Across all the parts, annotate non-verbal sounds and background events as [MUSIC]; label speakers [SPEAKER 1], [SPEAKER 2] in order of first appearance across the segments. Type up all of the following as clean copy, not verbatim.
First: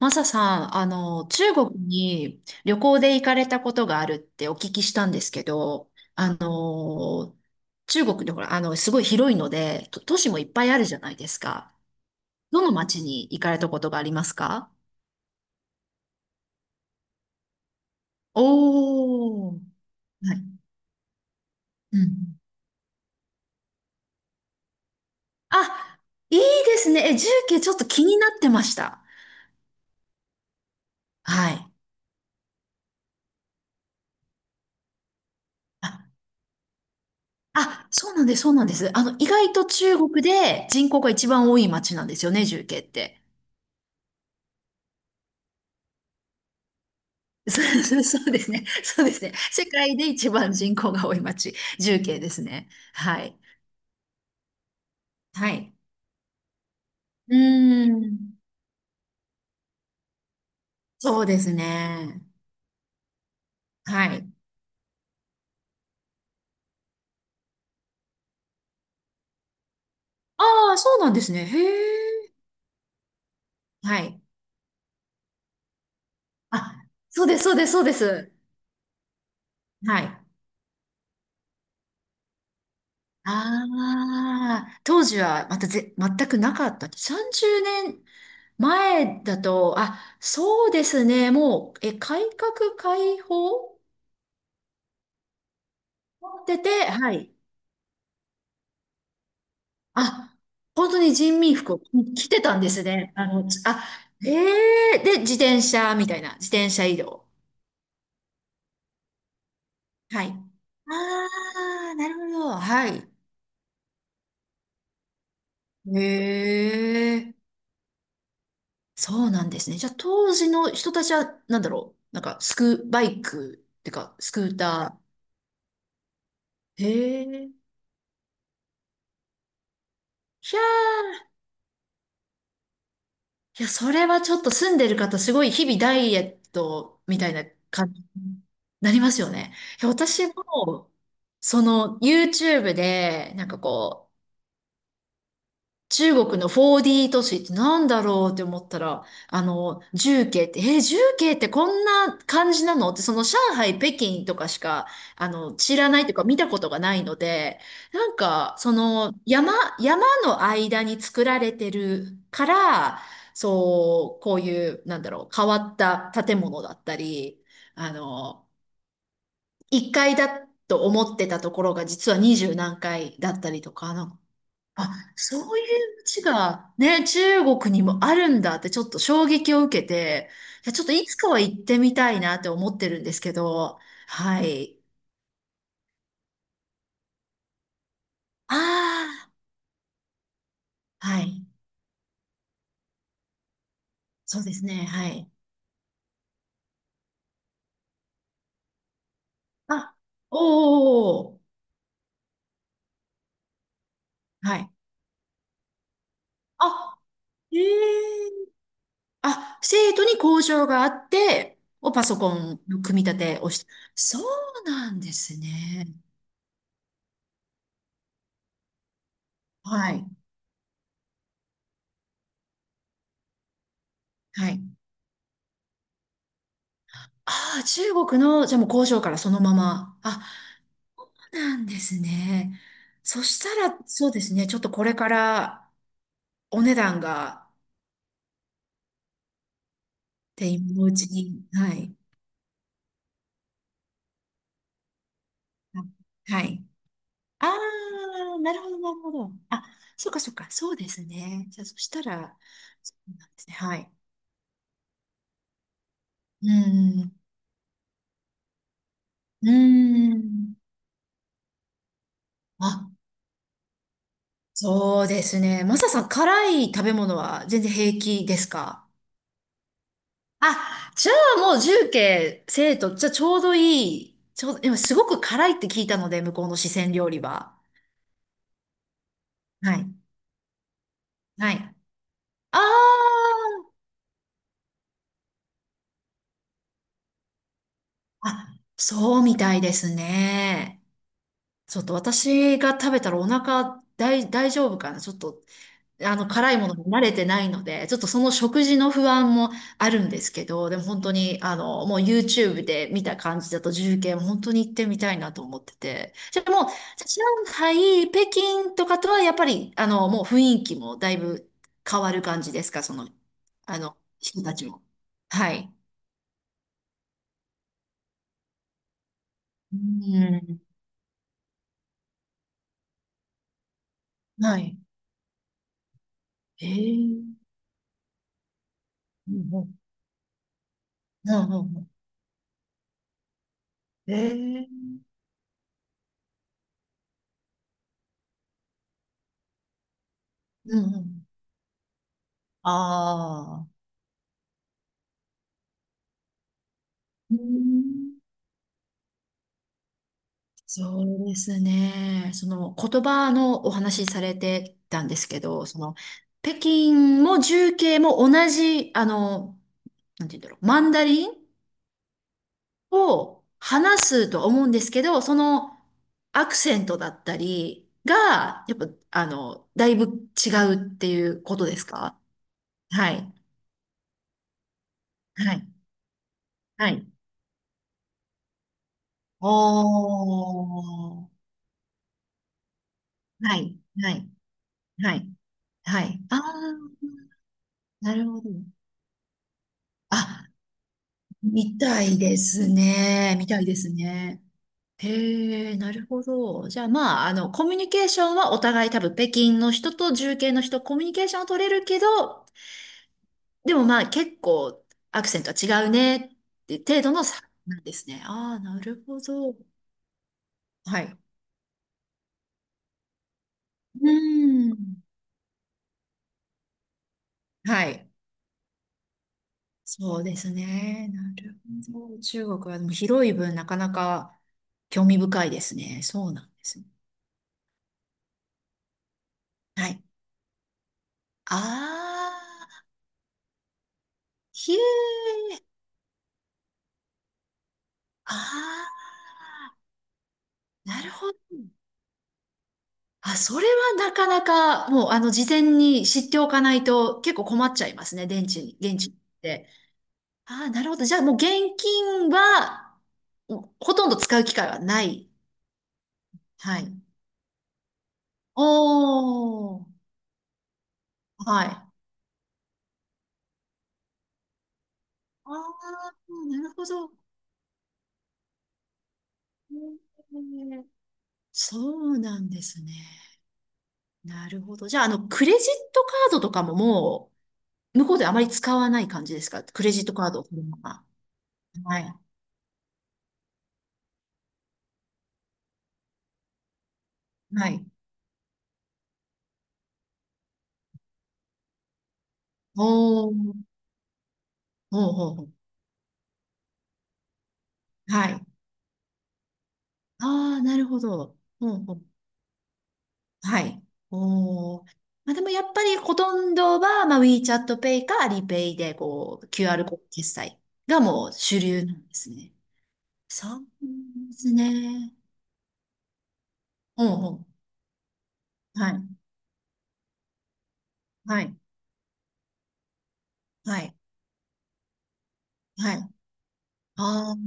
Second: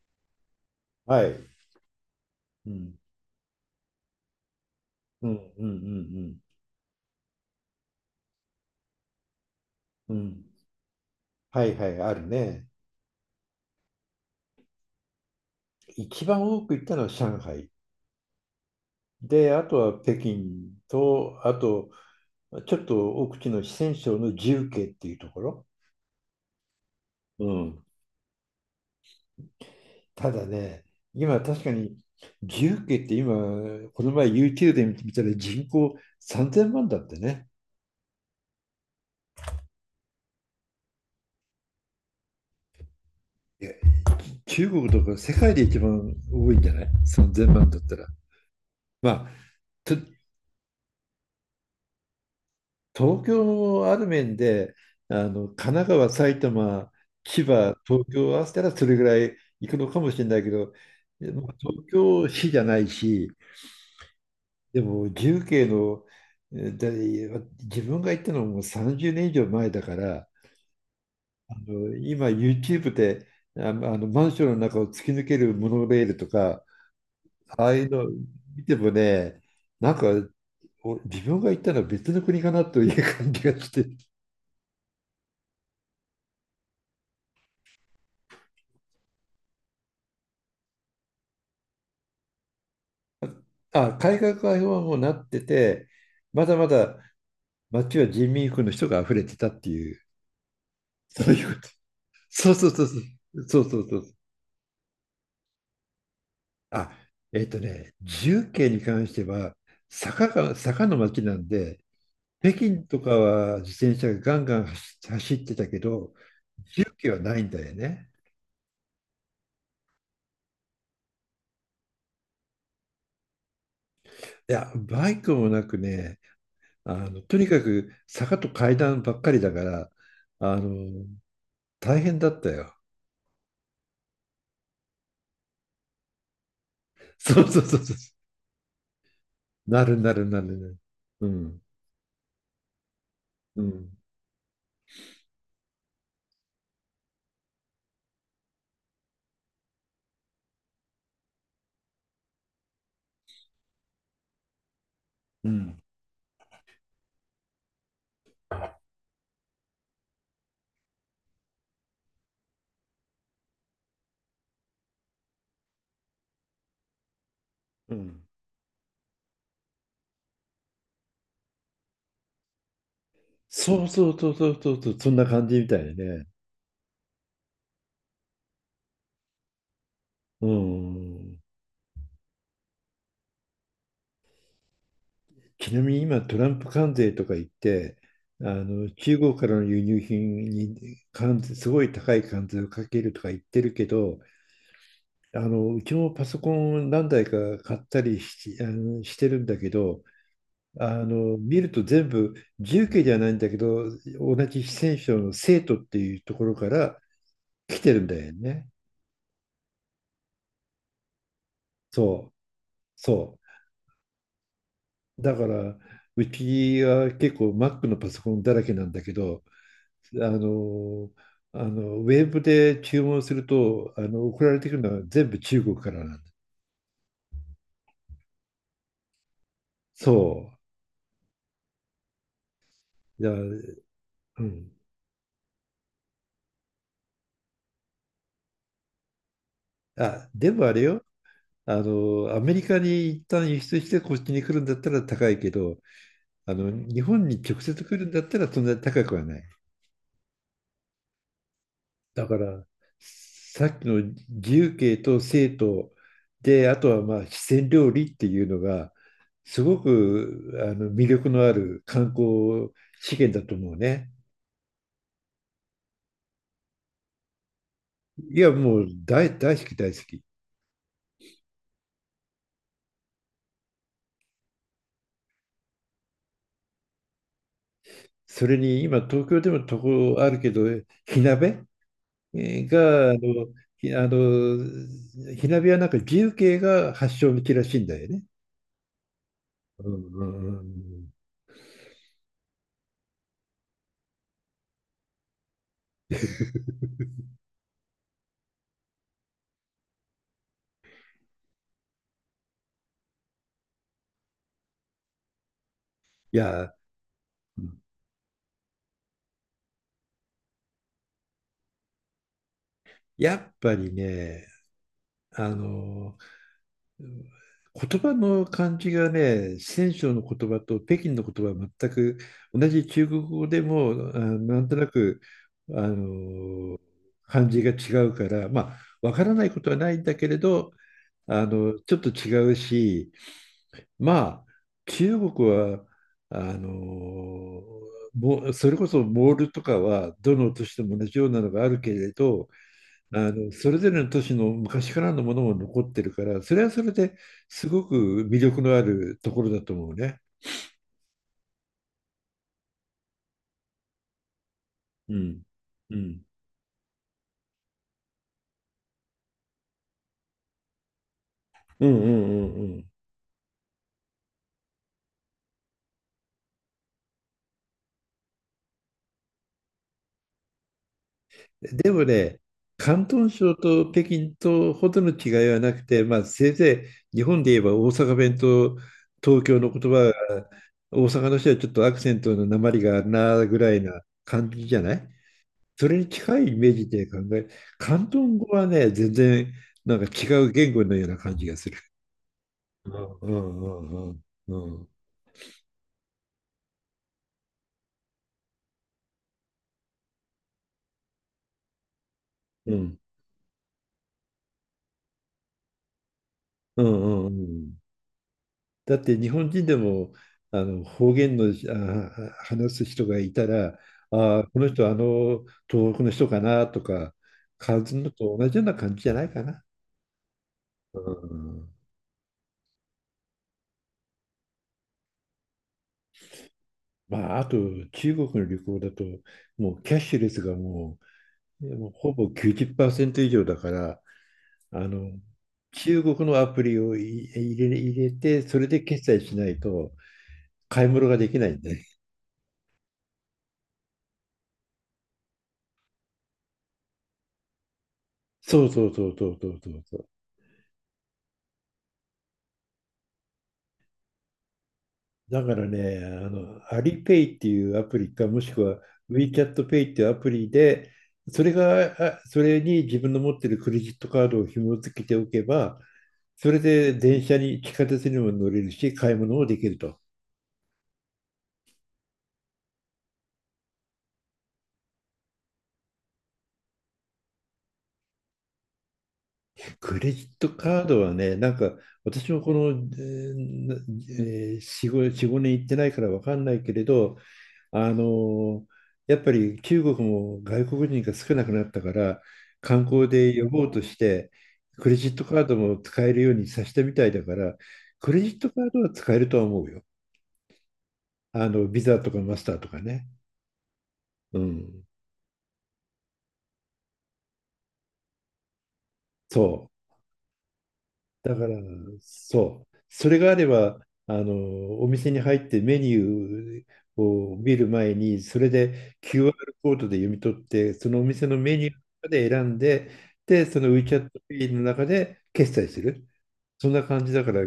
[SPEAKER 1] マサさん、
[SPEAKER 2] はい。
[SPEAKER 1] 中国に
[SPEAKER 2] う
[SPEAKER 1] 旅
[SPEAKER 2] ん、
[SPEAKER 1] 行で行かれたことがあるってお聞きしたんで
[SPEAKER 2] う
[SPEAKER 1] すけ
[SPEAKER 2] ん、うん、う
[SPEAKER 1] ど、
[SPEAKER 2] ん、
[SPEAKER 1] 中国でほら、すごい広いので、と
[SPEAKER 2] うん。
[SPEAKER 1] 都
[SPEAKER 2] う
[SPEAKER 1] 市もい
[SPEAKER 2] ん、
[SPEAKER 1] っぱいあるじゃないです
[SPEAKER 2] は
[SPEAKER 1] か。
[SPEAKER 2] いはい、ある
[SPEAKER 1] ど
[SPEAKER 2] ね。
[SPEAKER 1] の町に行かれたことがありますか？
[SPEAKER 2] 一番多く行ったのは上海。で、
[SPEAKER 1] おー。
[SPEAKER 2] あとは北
[SPEAKER 1] はい。
[SPEAKER 2] 京と、あと、
[SPEAKER 1] うん。
[SPEAKER 2] ちょっと奥地の四川省の重慶っていうとこ
[SPEAKER 1] あ、
[SPEAKER 2] ろ。
[SPEAKER 1] いいですね。え、重
[SPEAKER 2] う
[SPEAKER 1] 慶ちょっ
[SPEAKER 2] ん。
[SPEAKER 1] と気になってました。
[SPEAKER 2] ただね、今
[SPEAKER 1] は
[SPEAKER 2] 確か
[SPEAKER 1] い。
[SPEAKER 2] に重慶って今、この前 YouTube で見たら人
[SPEAKER 1] あ、
[SPEAKER 2] 口3000万だってね。
[SPEAKER 1] あそうなんです、そうなんです。意外と中国で人口が一番多い町なんですよね、重慶って。
[SPEAKER 2] いや、中国とか世界で一番多いんじゃない？
[SPEAKER 1] [LAUGHS]
[SPEAKER 2] 3000
[SPEAKER 1] そ
[SPEAKER 2] 万だ
[SPEAKER 1] う
[SPEAKER 2] った
[SPEAKER 1] そう
[SPEAKER 2] ら。
[SPEAKER 1] そうですね。そう
[SPEAKER 2] ま
[SPEAKER 1] です
[SPEAKER 2] あ、
[SPEAKER 1] ね。世
[SPEAKER 2] と
[SPEAKER 1] 界で一番人口が多い町、重慶ですね。は
[SPEAKER 2] 東
[SPEAKER 1] い。
[SPEAKER 2] 京もある面で、
[SPEAKER 1] は
[SPEAKER 2] 神
[SPEAKER 1] い。
[SPEAKER 2] 奈川、埼玉、
[SPEAKER 1] う
[SPEAKER 2] 千葉、
[SPEAKER 1] ー
[SPEAKER 2] 東
[SPEAKER 1] ん。
[SPEAKER 2] 京を合わせたらそれぐらい行くのかもしれないけど、
[SPEAKER 1] そう
[SPEAKER 2] で
[SPEAKER 1] で
[SPEAKER 2] も
[SPEAKER 1] す
[SPEAKER 2] 東
[SPEAKER 1] ね。
[SPEAKER 2] 京市じゃないし、
[SPEAKER 1] はい。
[SPEAKER 2] でも重慶の、自分が行ったのも30年以上前だから、
[SPEAKER 1] ああ、そうなんですね。へ
[SPEAKER 2] 今
[SPEAKER 1] え。
[SPEAKER 2] YouTube でああ
[SPEAKER 1] は
[SPEAKER 2] の
[SPEAKER 1] い。
[SPEAKER 2] マンションの中を突き抜けるモノレールとか、
[SPEAKER 1] あ、そうです、そう
[SPEAKER 2] あ
[SPEAKER 1] です、
[SPEAKER 2] あ
[SPEAKER 1] そ
[SPEAKER 2] い
[SPEAKER 1] う
[SPEAKER 2] う
[SPEAKER 1] で
[SPEAKER 2] の
[SPEAKER 1] す。
[SPEAKER 2] 見てもね、なん
[SPEAKER 1] はい。
[SPEAKER 2] か
[SPEAKER 1] あ
[SPEAKER 2] 自分が行ったのは別の国かなという感じがして、
[SPEAKER 1] あ、当時はまた全くなかった。30年前だと、あ、そうですね。もう、改革開放
[SPEAKER 2] あ、改革開放はもうなってて、
[SPEAKER 1] 持っ
[SPEAKER 2] まだ
[SPEAKER 1] て
[SPEAKER 2] ま
[SPEAKER 1] て、
[SPEAKER 2] だ
[SPEAKER 1] はい。
[SPEAKER 2] 街は人民服の人が溢れてたっていう、
[SPEAKER 1] あ、本当に
[SPEAKER 2] そう
[SPEAKER 1] 人
[SPEAKER 2] いう
[SPEAKER 1] 民
[SPEAKER 2] こと。
[SPEAKER 1] 服を
[SPEAKER 2] [LAUGHS]
[SPEAKER 1] 着て
[SPEAKER 2] そう
[SPEAKER 1] たん
[SPEAKER 2] そ
[SPEAKER 1] で
[SPEAKER 2] うそ
[SPEAKER 1] す
[SPEAKER 2] うそ
[SPEAKER 1] ね。あ
[SPEAKER 2] う。
[SPEAKER 1] の、
[SPEAKER 2] そ
[SPEAKER 1] つ
[SPEAKER 2] うそ
[SPEAKER 1] あ、
[SPEAKER 2] うそうそう。
[SPEAKER 1] ええで、自転車みたいな、自転車
[SPEAKER 2] あ、
[SPEAKER 1] 移動。
[SPEAKER 2] 重慶に関しては、
[SPEAKER 1] はい。
[SPEAKER 2] 坂の街なんで、
[SPEAKER 1] ああ、なるほど。
[SPEAKER 2] 北京
[SPEAKER 1] は
[SPEAKER 2] と
[SPEAKER 1] い。
[SPEAKER 2] かは自転車がガンガン走ってたけど、重慶は
[SPEAKER 1] え
[SPEAKER 2] ない
[SPEAKER 1] え
[SPEAKER 2] んだよね。
[SPEAKER 1] そうなんですね。じゃあ、当時の人たちは、なんだろう。なんか、バイクっていうか、スク
[SPEAKER 2] い
[SPEAKER 1] ー
[SPEAKER 2] や、
[SPEAKER 1] タ
[SPEAKER 2] バイクもなくね、
[SPEAKER 1] ー。
[SPEAKER 2] と
[SPEAKER 1] へ
[SPEAKER 2] に
[SPEAKER 1] え。
[SPEAKER 2] かく坂と階段ばっかりだから、あ
[SPEAKER 1] ひゃ
[SPEAKER 2] の、大変だったよ。
[SPEAKER 1] いや、それはちょっと住んでる方、すごい日々ダイエットみたい
[SPEAKER 2] そ
[SPEAKER 1] な
[SPEAKER 2] うそうそう
[SPEAKER 1] 感
[SPEAKER 2] そう。
[SPEAKER 1] じになりますよね。
[SPEAKER 2] な
[SPEAKER 1] いや、
[SPEAKER 2] るなる
[SPEAKER 1] 私
[SPEAKER 2] なるなる。
[SPEAKER 1] も、
[SPEAKER 2] うん、
[SPEAKER 1] その YouTube で、なんか
[SPEAKER 2] うん、
[SPEAKER 1] こう、中国の 4D 都市ってなんだろうって思ったら、重慶って、重慶ってこんな感じなのって、その上海、北京とかしか、
[SPEAKER 2] う
[SPEAKER 1] 知
[SPEAKER 2] ん。
[SPEAKER 1] らないというか見たことがないので、なんか、その、山の間に作られてるから、そう、こういう、なんだろう、変わった建物だったり、あ
[SPEAKER 2] うん。
[SPEAKER 1] の、1階だと思ってたところが実は20何階だったりと
[SPEAKER 2] そう
[SPEAKER 1] か、な
[SPEAKER 2] そう
[SPEAKER 1] ん
[SPEAKER 2] そうそうそうそ
[SPEAKER 1] あ、
[SPEAKER 2] う、そんな
[SPEAKER 1] そ
[SPEAKER 2] 感
[SPEAKER 1] う
[SPEAKER 2] じ
[SPEAKER 1] いう
[SPEAKER 2] みたい
[SPEAKER 1] 街
[SPEAKER 2] ね。
[SPEAKER 1] がね、中国にもあるんだってちょっと衝撃を受けて、
[SPEAKER 2] う
[SPEAKER 1] いや、ちょっといつか
[SPEAKER 2] ん。
[SPEAKER 1] は行ってみたいなって思ってるんですけど、はい。
[SPEAKER 2] ちなみに今、トランプ関税とか言って、中
[SPEAKER 1] あ
[SPEAKER 2] 国からの輸入品に
[SPEAKER 1] あ、は
[SPEAKER 2] 関
[SPEAKER 1] い。
[SPEAKER 2] 税、すごい高い関税をかけるとか言ってるけど、
[SPEAKER 1] そうですね、はい。
[SPEAKER 2] うちもパソコン何台か買ったりし、してるんだけ
[SPEAKER 1] あ、
[SPEAKER 2] ど、
[SPEAKER 1] おーおーお
[SPEAKER 2] 見ると全部、重慶じゃないんだけど同
[SPEAKER 1] ー、は
[SPEAKER 2] じ
[SPEAKER 1] い。
[SPEAKER 2] 四川省の成都っていうところから
[SPEAKER 1] あ、え
[SPEAKER 2] 来てるんだよ
[SPEAKER 1] え
[SPEAKER 2] ね。
[SPEAKER 1] 生徒に交渉があって、をパソ
[SPEAKER 2] そう
[SPEAKER 1] コンの組み立て
[SPEAKER 2] そ
[SPEAKER 1] をして、そうなんで
[SPEAKER 2] う。だ
[SPEAKER 1] す
[SPEAKER 2] から
[SPEAKER 1] ね。
[SPEAKER 2] うちは結構 Mac のパソコンだらけなんだけど、
[SPEAKER 1] はい。
[SPEAKER 2] あのあのウェブで注文すると送
[SPEAKER 1] は
[SPEAKER 2] られ
[SPEAKER 1] い。
[SPEAKER 2] てくるのは全部中国からなんだ。
[SPEAKER 1] ああ、中国の、じゃあもう工場からそのまま。あ、
[SPEAKER 2] そ
[SPEAKER 1] なんですね。
[SPEAKER 2] う。
[SPEAKER 1] そ
[SPEAKER 2] いや、
[SPEAKER 1] したら、そうです
[SPEAKER 2] う
[SPEAKER 1] ね。ちょっ
[SPEAKER 2] ん。
[SPEAKER 1] とこれからお値段が、っ
[SPEAKER 2] あ、
[SPEAKER 1] て
[SPEAKER 2] でもあ
[SPEAKER 1] 今
[SPEAKER 2] れ
[SPEAKER 1] のうち
[SPEAKER 2] よ。
[SPEAKER 1] に、はい。
[SPEAKER 2] アメリカに一旦輸出してこっちに来るんだったら高いけど、
[SPEAKER 1] はい。
[SPEAKER 2] 日本に
[SPEAKER 1] あ
[SPEAKER 2] 直接来るんだった
[SPEAKER 1] あ、
[SPEAKER 2] ら
[SPEAKER 1] な
[SPEAKER 2] そ
[SPEAKER 1] る
[SPEAKER 2] ん
[SPEAKER 1] ほ
[SPEAKER 2] な
[SPEAKER 1] ど、
[SPEAKER 2] に
[SPEAKER 1] なる
[SPEAKER 2] 高
[SPEAKER 1] ほ
[SPEAKER 2] くは
[SPEAKER 1] ど。
[SPEAKER 2] ない。
[SPEAKER 1] あ、そうか、そうか、そうですね。じゃあ、そした
[SPEAKER 2] だか
[SPEAKER 1] ら、
[SPEAKER 2] ら
[SPEAKER 1] そうなんですね。
[SPEAKER 2] さ
[SPEAKER 1] は
[SPEAKER 2] っき
[SPEAKER 1] い。
[SPEAKER 2] の自由形と生徒
[SPEAKER 1] う
[SPEAKER 2] で、あとは
[SPEAKER 1] ん、
[SPEAKER 2] まあ四川料理っていうのが
[SPEAKER 1] う
[SPEAKER 2] すごく
[SPEAKER 1] ん。
[SPEAKER 2] 魅力のある観光
[SPEAKER 1] あ、
[SPEAKER 2] 資源だと思うね。
[SPEAKER 1] そうですね。マサさん、辛い食べ物は全然平気で
[SPEAKER 2] い
[SPEAKER 1] す
[SPEAKER 2] や、も
[SPEAKER 1] か？
[SPEAKER 2] う大好き、大好き。
[SPEAKER 1] あ、じゃあもう重慶、生徒、じゃあちょうどいい。ちょうど、今すごく辛いって聞いたので、向こうの四川料理は。
[SPEAKER 2] それに今東京でも
[SPEAKER 1] は
[SPEAKER 2] と
[SPEAKER 1] い。
[SPEAKER 2] こあるけど、火鍋
[SPEAKER 1] はい。
[SPEAKER 2] があの
[SPEAKER 1] あ
[SPEAKER 2] ひあの火鍋はなんか自由形が発祥の地らしいんだよね。
[SPEAKER 1] あ、あ、そうみたいで
[SPEAKER 2] う
[SPEAKER 1] す
[SPEAKER 2] ん、うん、う
[SPEAKER 1] ね。
[SPEAKER 2] ん。
[SPEAKER 1] ちょっと私が食べたらお腹大丈夫かな、ちょっと辛いものに慣れてないので、ちょっとその食事の不安もあるんですけど、でも本当に、もう YouTube で見た感じだと重慶も本当に行ってみたいなと思ってて。
[SPEAKER 2] い
[SPEAKER 1] じゃあもう、
[SPEAKER 2] や、
[SPEAKER 1] じゃあ上海、北京とかとはやっぱり、もう雰囲気もだいぶ変わる感じですか、その、
[SPEAKER 2] やっぱり
[SPEAKER 1] 人
[SPEAKER 2] ね、
[SPEAKER 1] たちも。
[SPEAKER 2] あ
[SPEAKER 1] はい。
[SPEAKER 2] の言葉の感じがね、四
[SPEAKER 1] う
[SPEAKER 2] 川省の言葉
[SPEAKER 1] ん。
[SPEAKER 2] と北京の言葉は全く同じ中国語でも、
[SPEAKER 1] は
[SPEAKER 2] なんと
[SPEAKER 1] い。
[SPEAKER 2] なく、あ
[SPEAKER 1] え
[SPEAKER 2] の、
[SPEAKER 1] え
[SPEAKER 2] 感じが違うから、まあ、わから
[SPEAKER 1] う
[SPEAKER 2] ない
[SPEAKER 1] ん
[SPEAKER 2] こ
[SPEAKER 1] う
[SPEAKER 2] と
[SPEAKER 1] ん。
[SPEAKER 2] はないんだけれど、
[SPEAKER 1] うんうんうん。
[SPEAKER 2] ちょっと違うし、まあ、
[SPEAKER 1] ええ
[SPEAKER 2] 中国は、あの、もうそれこそモールとかは、どの都市
[SPEAKER 1] う
[SPEAKER 2] で
[SPEAKER 1] ん
[SPEAKER 2] も
[SPEAKER 1] う
[SPEAKER 2] 同じよ
[SPEAKER 1] ん。
[SPEAKER 2] うなのがあるけれど、
[SPEAKER 1] あ
[SPEAKER 2] それ
[SPEAKER 1] あ。
[SPEAKER 2] ぞれの都市の昔からのものも残ってるから、それはそれで
[SPEAKER 1] う
[SPEAKER 2] すご
[SPEAKER 1] ん
[SPEAKER 2] く魅力のあるところだと思うね。
[SPEAKER 1] そうですね。その言葉のお話しされてたん
[SPEAKER 2] う
[SPEAKER 1] ですけ
[SPEAKER 2] ん。
[SPEAKER 1] ど、その
[SPEAKER 2] うん。
[SPEAKER 1] 北京も重慶も同じ、なんて言うんだろう、マンダリン
[SPEAKER 2] うん、うん、うん、
[SPEAKER 1] を話すと思うんですけど、そのアクセントだったりが、やっぱ、だいぶ違うっていうこと
[SPEAKER 2] うん。
[SPEAKER 1] です
[SPEAKER 2] でも
[SPEAKER 1] か？
[SPEAKER 2] ね、広
[SPEAKER 1] はい。
[SPEAKER 2] 東省と北京とほどの違い
[SPEAKER 1] は
[SPEAKER 2] は
[SPEAKER 1] い。
[SPEAKER 2] なくて、まあ、せいぜ
[SPEAKER 1] はい。
[SPEAKER 2] い日本で言えば大阪弁と東
[SPEAKER 1] お
[SPEAKER 2] 京の言葉が、大
[SPEAKER 1] ー。
[SPEAKER 2] 阪の人はちょっとアクセントの訛りがあるな
[SPEAKER 1] は
[SPEAKER 2] ぐら
[SPEAKER 1] い。
[SPEAKER 2] いな
[SPEAKER 1] はい。
[SPEAKER 2] 感じじゃない？
[SPEAKER 1] はい。
[SPEAKER 2] それ
[SPEAKER 1] は
[SPEAKER 2] に
[SPEAKER 1] い。あ
[SPEAKER 2] 近
[SPEAKER 1] あ、
[SPEAKER 2] いイメージで考え、広
[SPEAKER 1] なる
[SPEAKER 2] 東
[SPEAKER 1] ほ
[SPEAKER 2] 語
[SPEAKER 1] ど。
[SPEAKER 2] はね、全然なんか
[SPEAKER 1] あ
[SPEAKER 2] 違う言語のような感じがする。
[SPEAKER 1] みたいです
[SPEAKER 2] うん、う
[SPEAKER 1] ね。み
[SPEAKER 2] ん、
[SPEAKER 1] たいです
[SPEAKER 2] うん、
[SPEAKER 1] ね。
[SPEAKER 2] うん、うん、
[SPEAKER 1] へえ、なるほど。じゃあまあ、コミュニケーションはお互い多分北京の人と重慶の人、コミュニケーションは取れるけど、
[SPEAKER 2] うん、
[SPEAKER 1] でもまあ結構アクセントは違うねって
[SPEAKER 2] う
[SPEAKER 1] 程度の
[SPEAKER 2] ん、う
[SPEAKER 1] 差なん
[SPEAKER 2] ん。
[SPEAKER 1] ですね。ああ、な
[SPEAKER 2] だ
[SPEAKER 1] る
[SPEAKER 2] って
[SPEAKER 1] ほ
[SPEAKER 2] 日本
[SPEAKER 1] ど。
[SPEAKER 2] 人でも
[SPEAKER 1] は
[SPEAKER 2] 方
[SPEAKER 1] い。
[SPEAKER 2] 言の話す人がいたら、
[SPEAKER 1] う
[SPEAKER 2] ああ、この
[SPEAKER 1] ー
[SPEAKER 2] 人
[SPEAKER 1] ん。
[SPEAKER 2] 東北の人かなとか感
[SPEAKER 1] は
[SPEAKER 2] じる
[SPEAKER 1] い。
[SPEAKER 2] のと同じような感じじゃないかな。
[SPEAKER 1] そうです
[SPEAKER 2] う
[SPEAKER 1] ね。なる
[SPEAKER 2] ん。
[SPEAKER 1] ほど。中国はでも広い分なかなか興味深いですね。そうなんですね。
[SPEAKER 2] まあ、あと中国の旅行だと、もう
[SPEAKER 1] は
[SPEAKER 2] キャッ
[SPEAKER 1] い。
[SPEAKER 2] シュレスがも
[SPEAKER 1] あ
[SPEAKER 2] う、もうほぼ
[SPEAKER 1] あ。
[SPEAKER 2] 90%以上だから、
[SPEAKER 1] ひえ、
[SPEAKER 2] あの中国のアプリをい入れ、入れ
[SPEAKER 1] あ
[SPEAKER 2] てそれで決済しない
[SPEAKER 1] あ、
[SPEAKER 2] と買い
[SPEAKER 1] な
[SPEAKER 2] 物
[SPEAKER 1] る
[SPEAKER 2] が
[SPEAKER 1] ほ
[SPEAKER 2] で
[SPEAKER 1] ど。
[SPEAKER 2] きないんで。
[SPEAKER 1] あ、それはなかなか、もう、事前に知っておかないと結構困っちゃいますね、電池
[SPEAKER 2] そう
[SPEAKER 1] に、
[SPEAKER 2] そう
[SPEAKER 1] 電
[SPEAKER 2] そ
[SPEAKER 1] 池
[SPEAKER 2] う
[SPEAKER 1] っ
[SPEAKER 2] そうそう
[SPEAKER 1] て。
[SPEAKER 2] そうそう。
[SPEAKER 1] ああ、なるほど。じゃあ、もう現金は、ほとんど使う機会はない。
[SPEAKER 2] だからね、
[SPEAKER 1] は
[SPEAKER 2] ア
[SPEAKER 1] い。
[SPEAKER 2] リペイっていうアプリか、もしく
[SPEAKER 1] お
[SPEAKER 2] は WeChat
[SPEAKER 1] ー、
[SPEAKER 2] Pay っていうアプリで、
[SPEAKER 1] はい。あ
[SPEAKER 2] それに自分の持ってるクレジットカードを紐付けておけ
[SPEAKER 1] あ、
[SPEAKER 2] ば、それ
[SPEAKER 1] なるほ
[SPEAKER 2] で
[SPEAKER 1] ど。
[SPEAKER 2] 電車に、地下鉄にも乗れるし、買い物もでき
[SPEAKER 1] へ
[SPEAKER 2] ると。
[SPEAKER 1] ーそうなんですね。なるほど。じゃあ、クレジットカードとかも向こうであまり使わない感じですか？クレ
[SPEAKER 2] ク
[SPEAKER 1] ジッ
[SPEAKER 2] レ
[SPEAKER 1] ト
[SPEAKER 2] ジ
[SPEAKER 1] カ
[SPEAKER 2] ッ
[SPEAKER 1] ードを
[SPEAKER 2] ト
[SPEAKER 1] 取るの
[SPEAKER 2] カード
[SPEAKER 1] が。
[SPEAKER 2] はね、なんか、
[SPEAKER 1] はい。
[SPEAKER 2] 私もこの、えーなえー4、5、4、年行ってないから分かんないけれど、
[SPEAKER 1] はい。
[SPEAKER 2] あのやっぱり中国も外国人が少なくなったから、観光
[SPEAKER 1] おお
[SPEAKER 2] で呼
[SPEAKER 1] ほ
[SPEAKER 2] ぼうとしてクレ
[SPEAKER 1] う
[SPEAKER 2] ジット
[SPEAKER 1] ほう
[SPEAKER 2] カ
[SPEAKER 1] ほ
[SPEAKER 2] ー
[SPEAKER 1] う。
[SPEAKER 2] ドも使えるようにさせたみたいだから、クレ
[SPEAKER 1] は
[SPEAKER 2] ジッ
[SPEAKER 1] い。
[SPEAKER 2] トカードは使えるとは思うよ。
[SPEAKER 1] ああ、なるほど。ほ
[SPEAKER 2] ビ
[SPEAKER 1] うほ
[SPEAKER 2] ザ
[SPEAKER 1] う。
[SPEAKER 2] とかマスターとかね。
[SPEAKER 1] はい。
[SPEAKER 2] う
[SPEAKER 1] お
[SPEAKER 2] ん。
[SPEAKER 1] おまあ、でもやっぱりほとんどは、まあ、WeChat Pay か Alipay で、こう、
[SPEAKER 2] そ
[SPEAKER 1] QR
[SPEAKER 2] う。
[SPEAKER 1] コード決済がもう
[SPEAKER 2] だから、
[SPEAKER 1] 主流なんですね。
[SPEAKER 2] そう。それがあれ
[SPEAKER 1] そう
[SPEAKER 2] ば、
[SPEAKER 1] です
[SPEAKER 2] お店
[SPEAKER 1] ね。
[SPEAKER 2] に入ってメニュー
[SPEAKER 1] ほう
[SPEAKER 2] を
[SPEAKER 1] ほ
[SPEAKER 2] 見る前に、それ
[SPEAKER 1] う。は
[SPEAKER 2] で
[SPEAKER 1] い。
[SPEAKER 2] QR コードで読み取って、そのお店の
[SPEAKER 1] は
[SPEAKER 2] メ
[SPEAKER 1] い。
[SPEAKER 2] ニューの中で選んで、で、その
[SPEAKER 1] はい。
[SPEAKER 2] WeChat Pay の中で決済す
[SPEAKER 1] は
[SPEAKER 2] る。
[SPEAKER 1] い。
[SPEAKER 2] そんな感じだか
[SPEAKER 1] あ
[SPEAKER 2] ら、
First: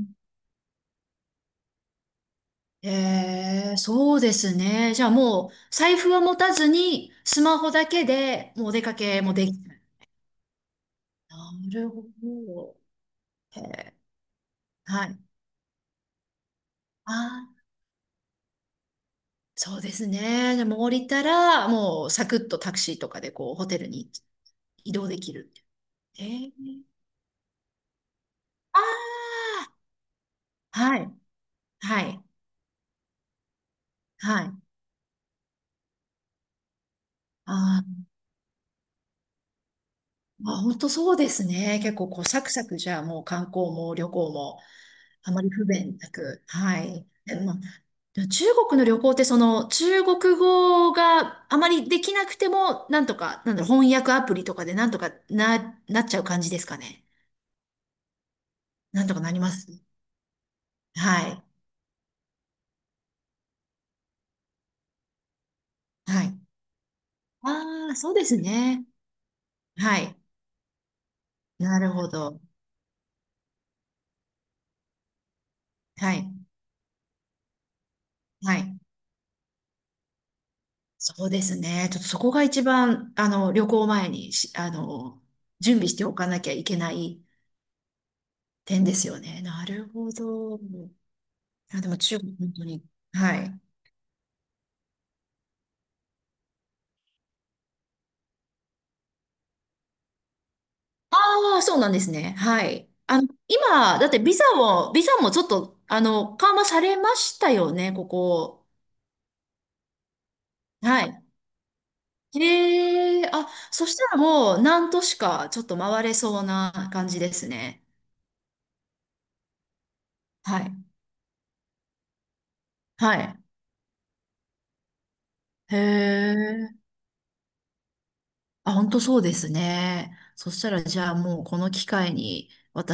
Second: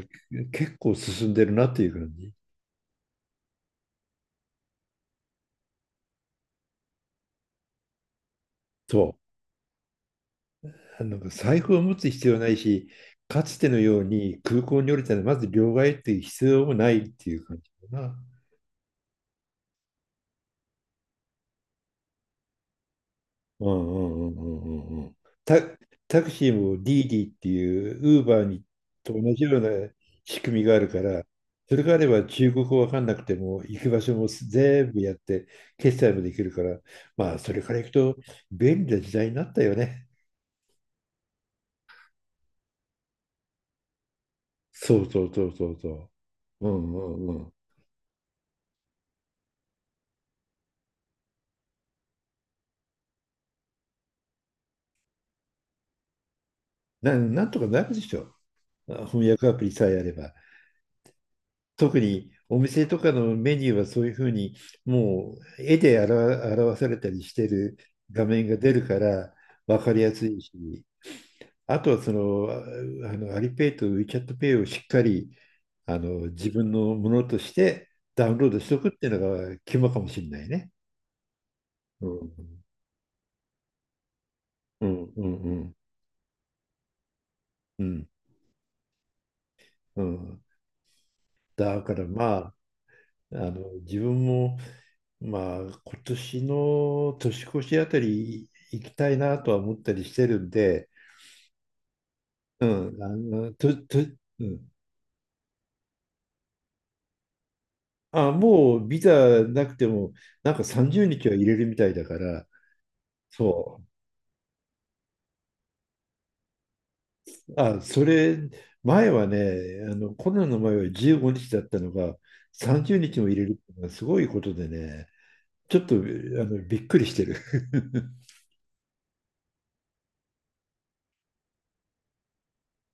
[SPEAKER 2] 結構進んでるなっていう感じ。
[SPEAKER 1] ええ、そうですね。じゃあもう、財布は持たずに、スマホだけで、もうお出か
[SPEAKER 2] そ
[SPEAKER 1] けもできる。
[SPEAKER 2] う。なんか財布
[SPEAKER 1] な
[SPEAKER 2] を
[SPEAKER 1] る
[SPEAKER 2] 持
[SPEAKER 1] ほ
[SPEAKER 2] つ必要ない
[SPEAKER 1] ど。
[SPEAKER 2] し、かつ
[SPEAKER 1] え
[SPEAKER 2] ての
[SPEAKER 1] え、
[SPEAKER 2] ように空港に降り
[SPEAKER 1] は
[SPEAKER 2] た
[SPEAKER 1] い。
[SPEAKER 2] らまず両替っていう必要もないっ
[SPEAKER 1] あ
[SPEAKER 2] ていう
[SPEAKER 1] あ、
[SPEAKER 2] 感じかな。
[SPEAKER 1] そうですね。じゃあもう降りたら、もうサクッとタクシーとかで、こう、ホ
[SPEAKER 2] う
[SPEAKER 1] テ
[SPEAKER 2] ん、
[SPEAKER 1] ル
[SPEAKER 2] う
[SPEAKER 1] に
[SPEAKER 2] ん、うん、うん、
[SPEAKER 1] 移
[SPEAKER 2] うん、う
[SPEAKER 1] 動
[SPEAKER 2] ん。
[SPEAKER 1] できる。
[SPEAKER 2] タ、タク
[SPEAKER 1] え
[SPEAKER 2] シ
[SPEAKER 1] え、
[SPEAKER 2] ーもディーディっていうウーバーにと同じ
[SPEAKER 1] あ
[SPEAKER 2] ような仕組みがあ
[SPEAKER 1] あ、
[SPEAKER 2] る
[SPEAKER 1] は
[SPEAKER 2] か
[SPEAKER 1] い、
[SPEAKER 2] ら、それがあ
[SPEAKER 1] は
[SPEAKER 2] れ
[SPEAKER 1] い、
[SPEAKER 2] ば中国語わかんなくても行く場所も
[SPEAKER 1] はい。あ
[SPEAKER 2] 全部やって決済もできるから、まあそれから行く
[SPEAKER 1] あ。
[SPEAKER 2] と便利な時代になったよね。
[SPEAKER 1] あ、本当そうですね。結構こうサクサクじゃあもう観光も旅行も
[SPEAKER 2] そうそう
[SPEAKER 1] あま
[SPEAKER 2] そ
[SPEAKER 1] り
[SPEAKER 2] う
[SPEAKER 1] 不
[SPEAKER 2] そうそ
[SPEAKER 1] 便なく。
[SPEAKER 2] う。う
[SPEAKER 1] は
[SPEAKER 2] ん、う
[SPEAKER 1] い。え
[SPEAKER 2] ん、うん。
[SPEAKER 1] まあ、でも中国の旅行ってその中国語があまりできなくてもなんとか、なんだろう、翻訳アプリとかでなんとかなっちゃう感じですかね。
[SPEAKER 2] なんとかなるでしょ。
[SPEAKER 1] なんとか
[SPEAKER 2] 翻
[SPEAKER 1] なり
[SPEAKER 2] 訳
[SPEAKER 1] ま
[SPEAKER 2] アプ
[SPEAKER 1] す。
[SPEAKER 2] リさえあれば。
[SPEAKER 1] はい。
[SPEAKER 2] 特にお店とかのメニューはそういうふうに、もう絵で
[SPEAKER 1] はい。
[SPEAKER 2] 表されたりしてる
[SPEAKER 1] ああ、そうで
[SPEAKER 2] 画
[SPEAKER 1] す
[SPEAKER 2] 面が出
[SPEAKER 1] ね。
[SPEAKER 2] るから分か
[SPEAKER 1] は
[SPEAKER 2] りや
[SPEAKER 1] い。
[SPEAKER 2] すいし、あ
[SPEAKER 1] な
[SPEAKER 2] と
[SPEAKER 1] る
[SPEAKER 2] は
[SPEAKER 1] ほ
[SPEAKER 2] そ
[SPEAKER 1] ど。
[SPEAKER 2] の、あのアリペイとウィチャットペイをしっかり
[SPEAKER 1] はい。
[SPEAKER 2] 自分のものとしてダウンロー
[SPEAKER 1] は
[SPEAKER 2] ドして
[SPEAKER 1] い。
[SPEAKER 2] おくっていうのが肝かもしれないね。
[SPEAKER 1] そうですね。ちょっ
[SPEAKER 2] う
[SPEAKER 1] とそこが
[SPEAKER 2] ん、
[SPEAKER 1] 一番、旅行前にし、あ
[SPEAKER 2] うん、う
[SPEAKER 1] の、
[SPEAKER 2] ん、うん、
[SPEAKER 1] 準備しておかなきゃいけない
[SPEAKER 2] うん。
[SPEAKER 1] 点ですよね。なる
[SPEAKER 2] う
[SPEAKER 1] ほ
[SPEAKER 2] ん、
[SPEAKER 1] ど。
[SPEAKER 2] だ
[SPEAKER 1] あ、で
[SPEAKER 2] か
[SPEAKER 1] も
[SPEAKER 2] ら
[SPEAKER 1] 中国、
[SPEAKER 2] ま
[SPEAKER 1] 本
[SPEAKER 2] あ、
[SPEAKER 1] 当に。はい。
[SPEAKER 2] 自分もまあ、今年の年越しあたり行きたいなとは思ったりしてるんで、
[SPEAKER 1] ああ、そうなんですね。は
[SPEAKER 2] う
[SPEAKER 1] い。
[SPEAKER 2] ん、あの、と、と、
[SPEAKER 1] 今、だって
[SPEAKER 2] うん。
[SPEAKER 1] ビザもちょっと、緩和されましたよね、こ
[SPEAKER 2] あ、
[SPEAKER 1] こ。
[SPEAKER 2] もうビザなくても、なんか
[SPEAKER 1] は
[SPEAKER 2] 30
[SPEAKER 1] い。
[SPEAKER 2] 日は入れるみたいだから、
[SPEAKER 1] へえ、あ、
[SPEAKER 2] そ
[SPEAKER 1] そしたらもう何都市かちょっと回れそうな感じです
[SPEAKER 2] う。あ、
[SPEAKER 1] ね。
[SPEAKER 2] それ、前はね、コロナの
[SPEAKER 1] は
[SPEAKER 2] 前
[SPEAKER 1] い。
[SPEAKER 2] は15日だったのが、30
[SPEAKER 1] は
[SPEAKER 2] 日も入
[SPEAKER 1] い。
[SPEAKER 2] れるっていうのはすごいことでね、ち
[SPEAKER 1] へ
[SPEAKER 2] ょっと、
[SPEAKER 1] え。
[SPEAKER 2] びっくりしてる。[LAUGHS]
[SPEAKER 1] あ、本当そうですね。そしたら、じゃあもうこの機会に、